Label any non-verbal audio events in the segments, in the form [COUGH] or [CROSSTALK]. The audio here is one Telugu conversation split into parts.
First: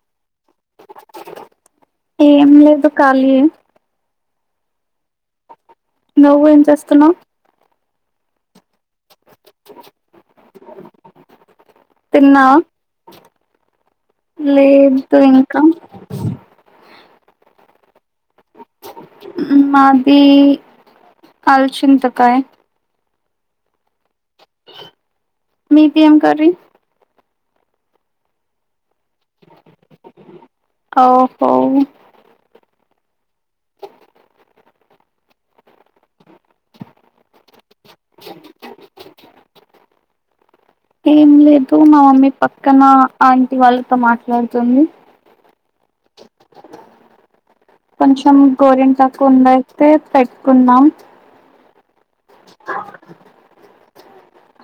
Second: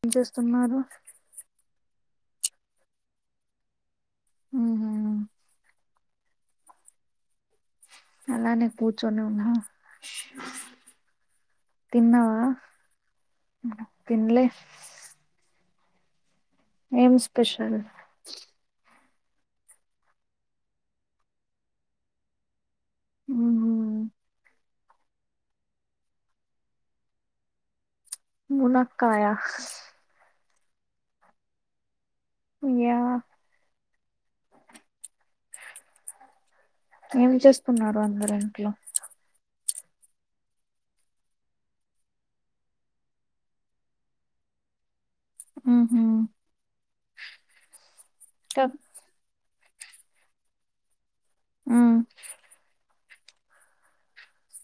ఏం చేస్తున్నారు ఏం లేదు ఖాళీయే ఉహో నవ్వు ఏం చేస్తున్నావ్ అలానే పూత్ చోనే ఉన్నా తిన్నావా తిన్లే లేదు ఇంకా ఏం స్పెషల్ మాది అల్ చింతకాయ ఉహో మీది ఏం కర్రీ మునా కాయా ఓహో న్య ఏం చేస్స్ ఉన్నారు అందరు ఇంట్ల ఏం లేదు మా మమ్మీ పక్కన ఆంటి వాళ్ళతో మాట్లాడుతుంది. హు కొంచం ఇంకా గోరింటాకు ఉండయ్. తే పెట్ క్కుంనం. ఉ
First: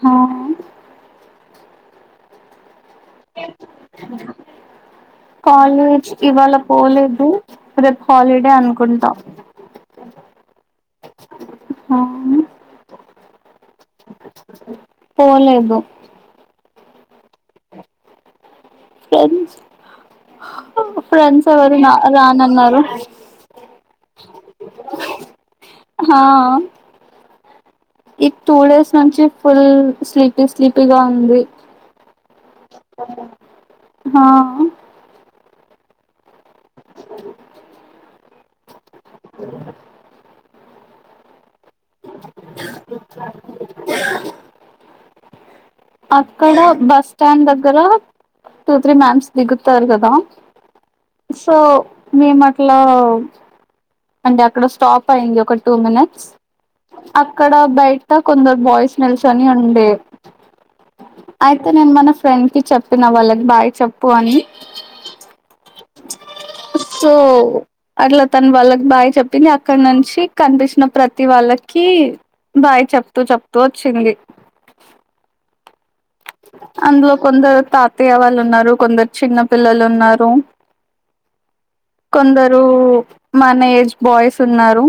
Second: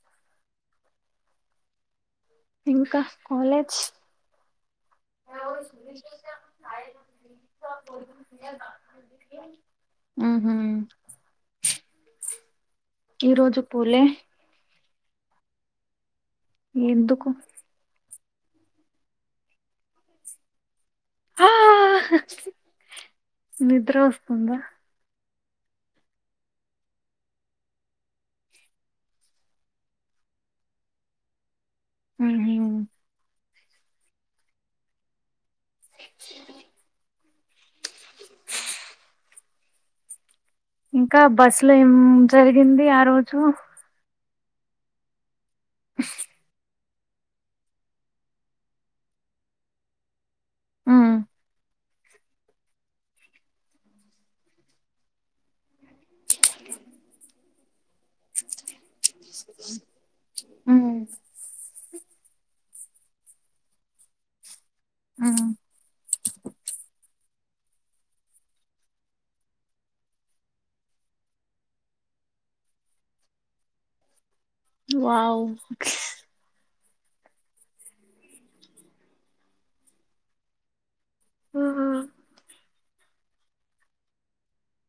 హాహు తింగ్స్ ఖ కాలేజ్ కాలేజ్ ఇవాళ పోలేదు, రేప్ హాలిడే అనుకుంట. ఊహూ. అము ఈ రోజు పూలే పోలేదు ఎందుకు స్పెన్స్ ఆ ఫ్రెండ్స్ ఎవరు రా రానన్నారు. ఉందా హా, ఈ టూ డేస్ నుంచి ఫుల్ స్లీపీ స్లీపీగా ఉంది. ఉహు హా అ ఇంకా బస్సులో ఏం జరిగింది ఆ రోజు అక్కడ బ స్టాండ్ దగ్గర టూ త్రీ మ్యామ్స్ దిగుతారు కదా. మ్. సో మేము అట్లా, అంటే అక్కడ స్టాప్ అయింది. ఒక టూ మినిట్స్, అక్కడ బయట కొందరు బాయ్స్ నిల్చొని ఉండే మ్. అయ్ తే నేను మన ఫ్రెండ్ కి చెప్పిన వాళ్ళక్ బాయ్ చెప్పు అని మ్. సో అట్ల తన వాళ్ళకి బాయ్ చెప్పింది అక్కడ్నుంచి కనిపిస్న ప్రతి వాళ్ళకి బాయ్ చెప్తూ చెప్తూ వచ్చింది. వావ్ అందులో కొందరు తాతయ్య వాళ్ళు ఉన్నారు కొందరు చిన్న పిల్లలు ఉన్నారు ఊహూ. కొందరు మన ఏజ్ బాయ్స్ ఉన్నారు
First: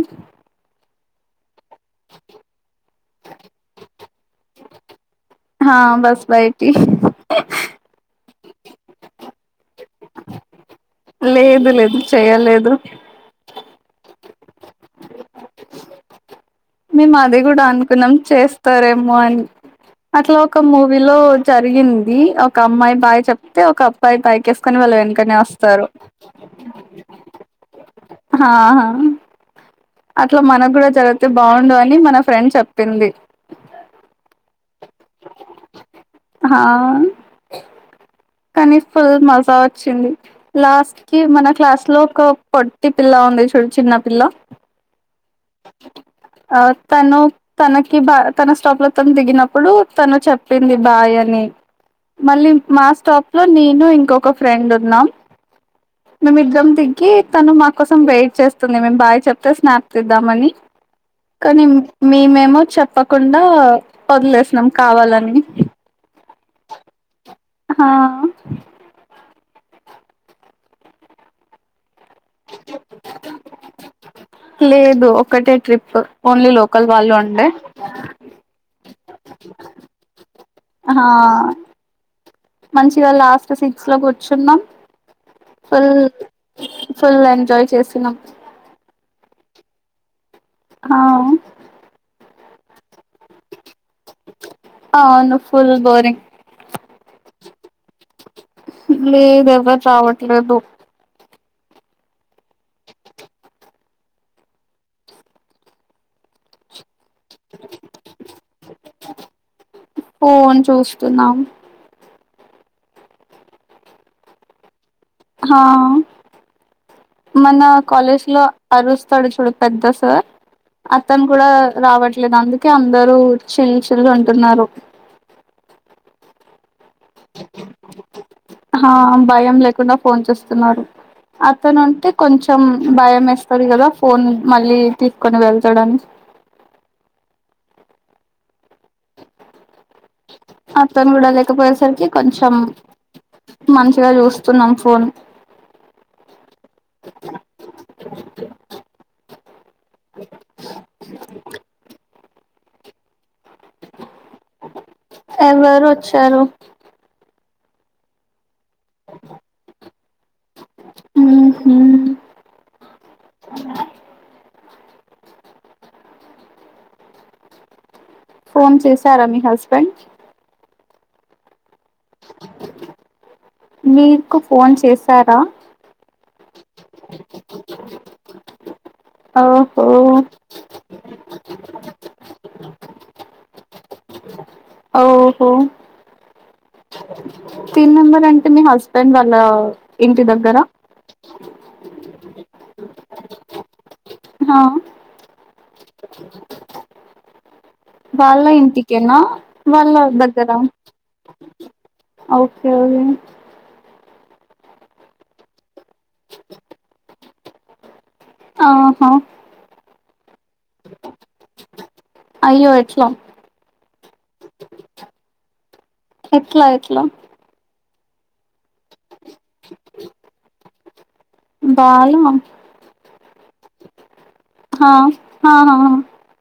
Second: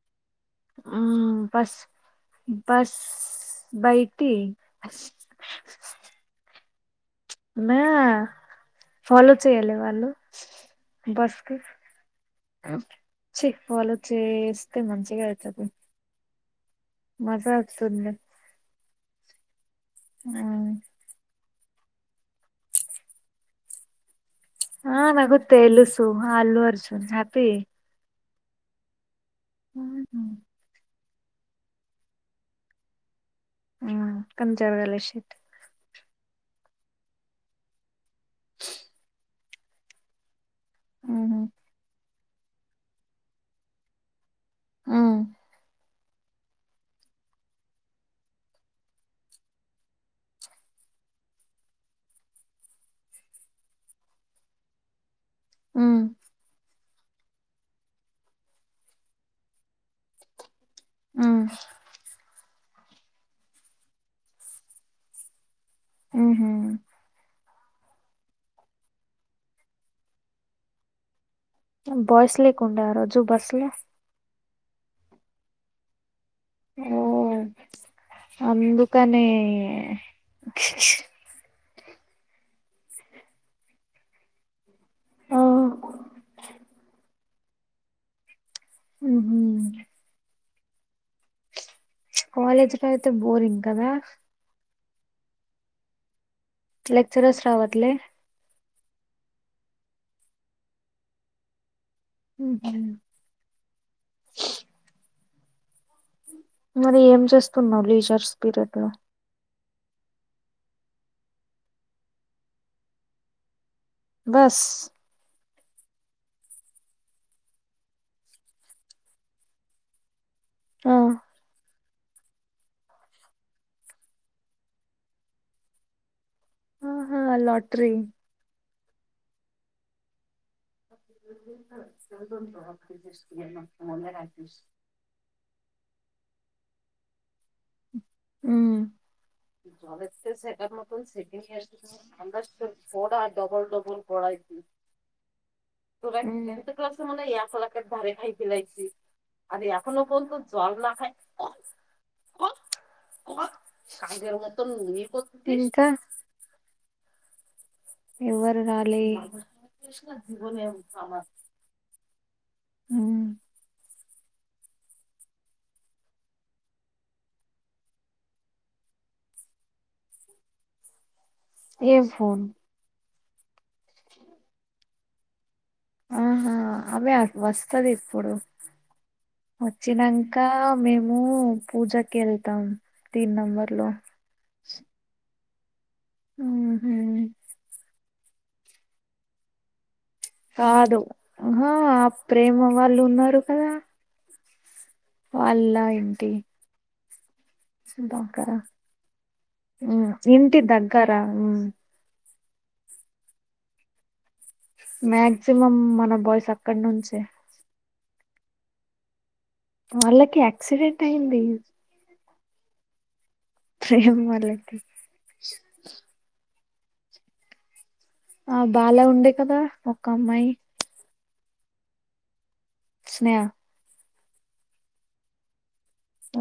ఉ బస్ బస్ బైటి అస్ హా బస్ బయ్ టీ ఫలోచే తేలే వాళు బస్కి లేదు లేదు చేయలేదు ఛీ ఫలో చేస్తే మంచిగైతది మేము అది కూడా అనుకున్నాం చేస్తారూ వాల్ అట్లా ఒక ఉమ్. మూవీలో జరిగింది ఒక అమ్మాయి బాయ్ చెప్తే ఒక అబ్బాయి బాయ్ ఆ నాకు తెలుసు ఆ అల్లు అర్జున్ హ్యాపీ హా హా ఉమ్ అట్లా మనకు కూడా జరిగితే బాగుండు అని మన ఫ్రెండ్ చెప్పింది ఉమ్ కానీ జరగలే షట్ హా కానీ ఫేమస్ బావచ్చింది లాస్ట్ కి ఉహు మన క్లాస్ లో ఒక పొట్టి పిల్లా ఉంది చూడు చిన్న పిల్ల ఉ తను తనకి బా తన స్టాప్ లో తను దిగినప్పుడు తను చెప్పింది బాయ్ అని మళ్ళీ మా స్టాప్ లో నేను ఇంకొక ఫ్రెండ్ ఉన్నాం ఉమ్ మేము ఇద్దరం దిగ్ కి తను నాక్ కోసం వెయిట్ చేస్తుంది మేము బాయ్ చెప్తే స్నాప్ తీద్దామని ఉమ్ కానీ మేము ఏమో చెప్పకుండా వదిలేసినాం కావాలని ఉ హా బాయ్స్ లేకుండే ఆ రోజు బస్లో లేదు ఒకటే ట్రిప్ ఓన్లీ లోకల్ ఓ వాళ్ళు ఉండే అందుకనే ఆ మంచిగా లాస్ట్ సీట్స్ లో కూర్చున్నాం ఆ ఉమ్ ఫుల్ ఎంజాయ్ చేసినాం ఉహూ హ కాలేజ్లో అయితే బోరింగ్ కదా ఆ అవును ఫుల్ బోరింగ్ లెక్చరర్స్ రావట్లే లేదు ఎవరు రావట్లేదు ఉహూ మరి ఏం చేస్తున్నావు లీజర్స్ పీరియడ్ లో ఫోను చూస్తున్నాం బస్ హా మన కాలేజ్లో అరుస్తాడు చూడు పెద్ద సార్ ఆ అతను కూడా రావట్లేదు అందుకే అందరూ చిల్ చిల్ అంటున్నారు ఆహా లాట్రీ ఆ భయం లేకుండా ఫోన్ చేస్తున్నారు అతను ఉంటే కొంచెం భయం వేస్తంది కదా ఫోన్ మళ్ళీ తీసుకొని వెళ్తాడని అ మకయ పడబడబ అతను కూడా లేకపోయేసరికి కొంచెం మంచిగా పడసి చూస్తున్నాం ఫోన్ క్ మ ఎఫ దధారయి పసి ఎ కొ జల్ నా క మత ఎవరు మీకుకా వచ్చారు ఇ లే అవునా ఫోన్ చేశారా మీ హస్బెండ్ ఏ ఫోన్ మీకు ఫోన్ చేసారా ఆహా అవి వస్తది ఇప్పుడు ఓహో వచ్చినాక మేము పూజకి వెళ్తా తన్ నంబర్ లో ఓహో ఉహు తన్ నంబర్ అంటే మీ హస్బెండ్ వాళ్ళ ఇంటి దగ్గర కాదు ఆ ప్రేమ వాళ్ళు ఉన్నారు కదా హా వాళ్ళా ఏంటి వాళ్ళ ఏపాంకార ఇంటికేనా వాళ్ళ దగ్గర నింత దగ్గార ఓకే ఓకే మ్యాక్సిమం మన బాయ్స్ అక్కడ నుంచే ఆహా వాళ్ళకి యాక్సిడెంట్ అయింది అయ్యో ఎట్లో ప్రేమ్ వాలకి ఎట్లా ఎట్లా ఆ బాల ఉండే కదా ఒక అమ్మాయి బాల అన్నయ హా హా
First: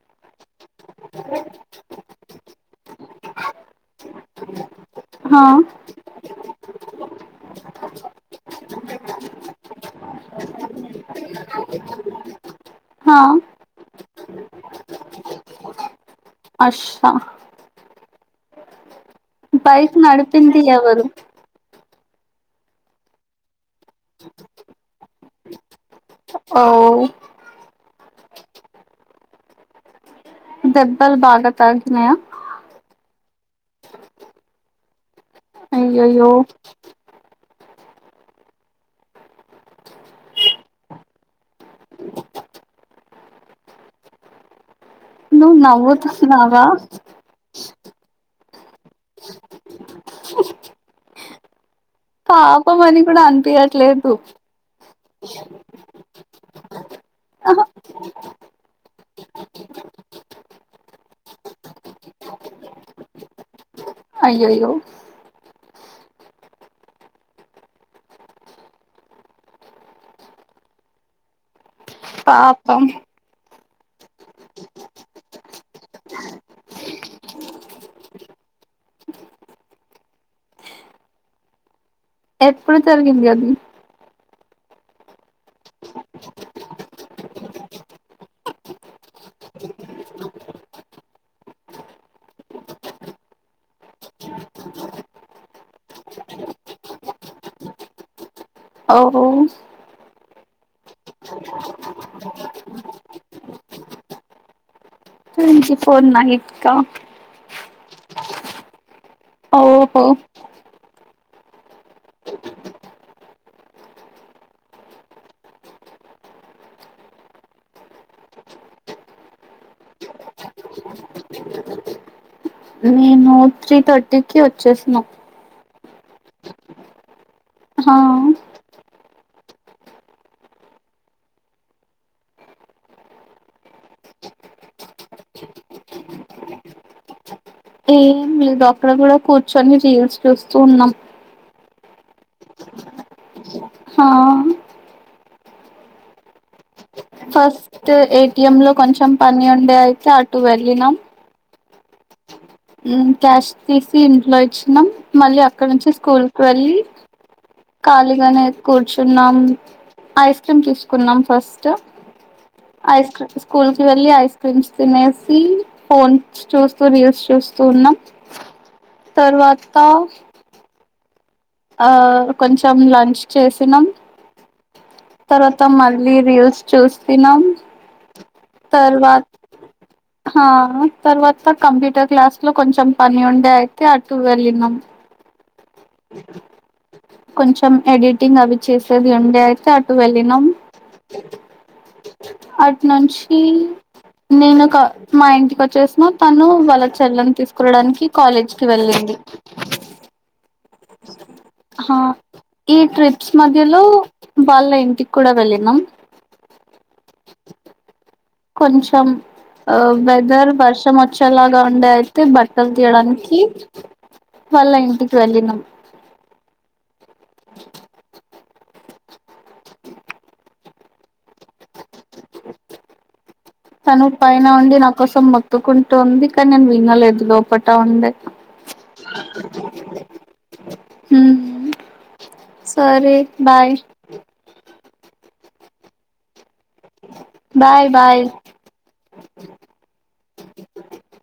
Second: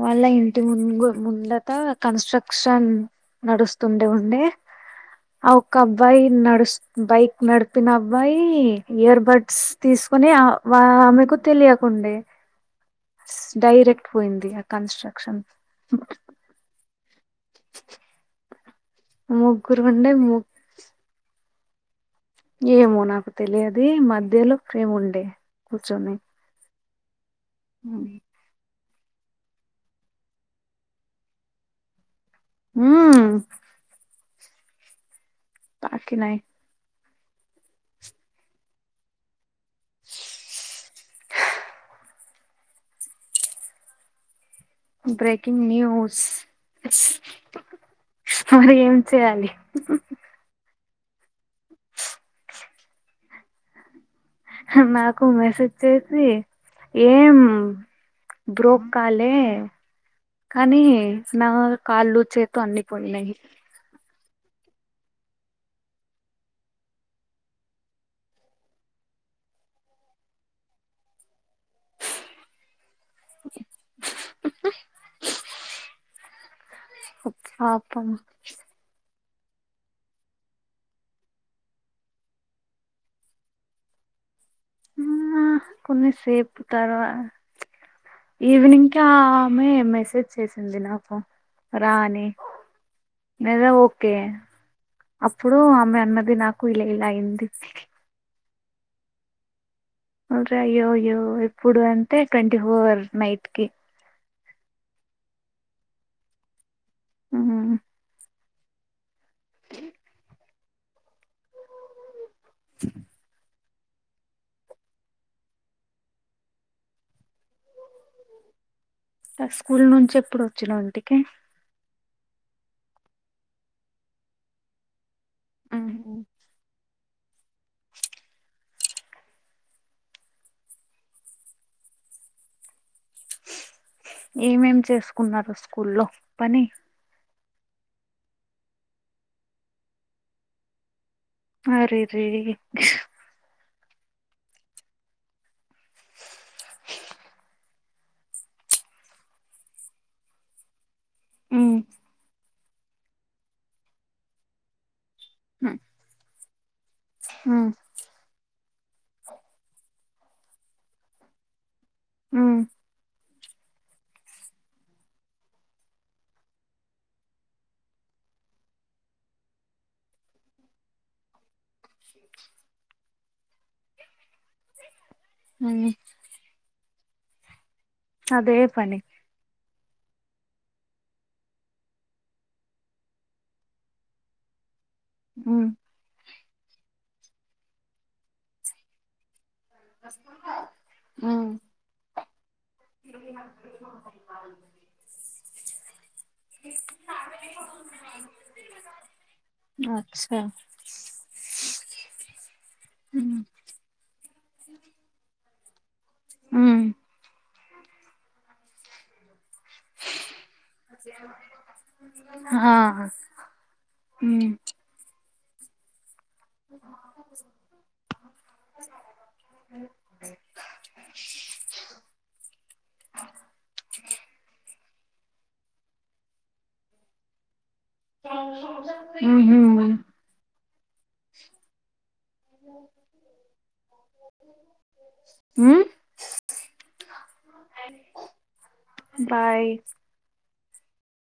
వాళ్ళ ఇంటి ముందు ముందత కన్స్ట్రక్షన్ నడుస్తుండే ఉండి హా ఆ ఒక్క అబ్బాయి నడుస్ బైక్ నడిపిన అబ్బాయి ఇయర్ బడ్స్ తీసుకుని ఆమెకు తెలియకుండే హా డైరెక్ట్ పోయింది కన్స్ట్రక్క్షన్ అచ్చా ముగ్గురు బైక్ ఉండే ము నడిపింది ఎవరు ఏమో నాకు తెలియదు మధ్యలో ప్రేమ్ ఉండే కూర్చొని అవు అ దెబ్బల్ బాగా తాకినయ ఆ అయ్యయ్యో తాకినాయి ఆ నువ్వు బ్రేకింగ్ న్యూస్ నవ్వుతున్నావా మరి ఏం చేయాలి పాపమని కూడా అనిపించట్లేదు నాకు మెసేజ్ చేసి ఏం ఆహా బ్రోక్ కాలే కానీ నా కాళ్ళు చేతు అన్నిపోయినాయి అయ్యో అయ్యో పాపం పాపం ఎప్పుడు జరిగింది అది ఆ కొన్నిసేపు తర్వా ఈవినింగ్కి ఆ ఆమె మెసేజ్ చేసింది నాకు రా అని లేదా ఓకే అప్పుడు ఆమె అన్నది నాకు ఇలా ఇలా అయింది ఓ అయ్యో అయ్యో ఇప్పుడు అంటే ట్వంటీ ఫోర్ నైట్ కి ట్వంటీ ఫోర్ నైట్ క ఉమ్. ఓహో ఆ ఆ స్కూల్ నుంచి ఎప్పుడు వచ్చినా ఇంటికి నేను త్రీ థర్టీకిి వచ్చేసను ఉమ్. హ ఏమేం చేసుకున్నారు స్కూల్లో పని ఏం మీరు అక్కడ కూడా కూర్చొని రీల్స్ చూస్తూ ఉన్నా అరెరే ఆా ఫస్ట్ ఏటిఎం లో కొంచెం పని ఉండే అయితే అటు వెళ్ళినాం ఉమ్. క్యాష్ తీసి ఇంట్లో ఇచ్చినాం మళ్ళీ అక్కడ నుంచి స్కూల్కి వెళ్ళి ఉమ్. ఖాళీగానే కూర్చున్నాం ఐస్ క్రీమ్ తీసుకున్నాం ఫస్ట్ ఉమ్. ఐస్క్రీ స్కూల్ కి వెళ్ళి ఐస్ క్రీమ్స్ తినేసి ఫోన్ చూస్తూ రీల్స్ చూస్తూ న్నాం తర్వాత ఆ కొంచెం లంచ్ చేసినాం తర్వాత ఉమ్. మళ్ళీ రీల్స్ చూస్ చూస్తున్నం అదే పనిి తర్వాత కంప్యూటర్ క్లాస్ లో కొంచెం పని ఉండే అయితే అటు వెళ్ళినాము ఉ కొంచెం ఎడిటింగ్ అవి చేసేది ఉండే అటు వెళ్ళినం ఉమ్. అటు నుంచి నేను ఒక మా ఇంటి వచ్చేసినం తను వాళ్ళ చెల్లెను తీసుకువడానికి కాలేజ్కిి వెళ్ళింది అచ్చా ఈ ట్రిప్స్ ఉమ్. మధ్యలో వాళ్ళ ఇంటికి కూడా వెళ్ళినాం ఆ కొంచెం ఆ వెదర్ వర్షం వచ్చేలాగా ఉండే అయితే బట్టలు ఆ. తీయడానికి ఉమ్. వాళ్ళ ఇంటికి వెళ్ళిన [UNINTELLIGIBLE] [UNINTELLIGIBLE] [UNINTELLIGIBLE] [UNINTELLIGIBLE] తను పైన ఉండి నాకు కోసం మొత్తుకుంటుంది కానీ నేను వినలేదు లోపట్ ట్ట ఉంది ఉహుం. హ సరే బాయ్ హ బాయ్ బాయ్ బాయ్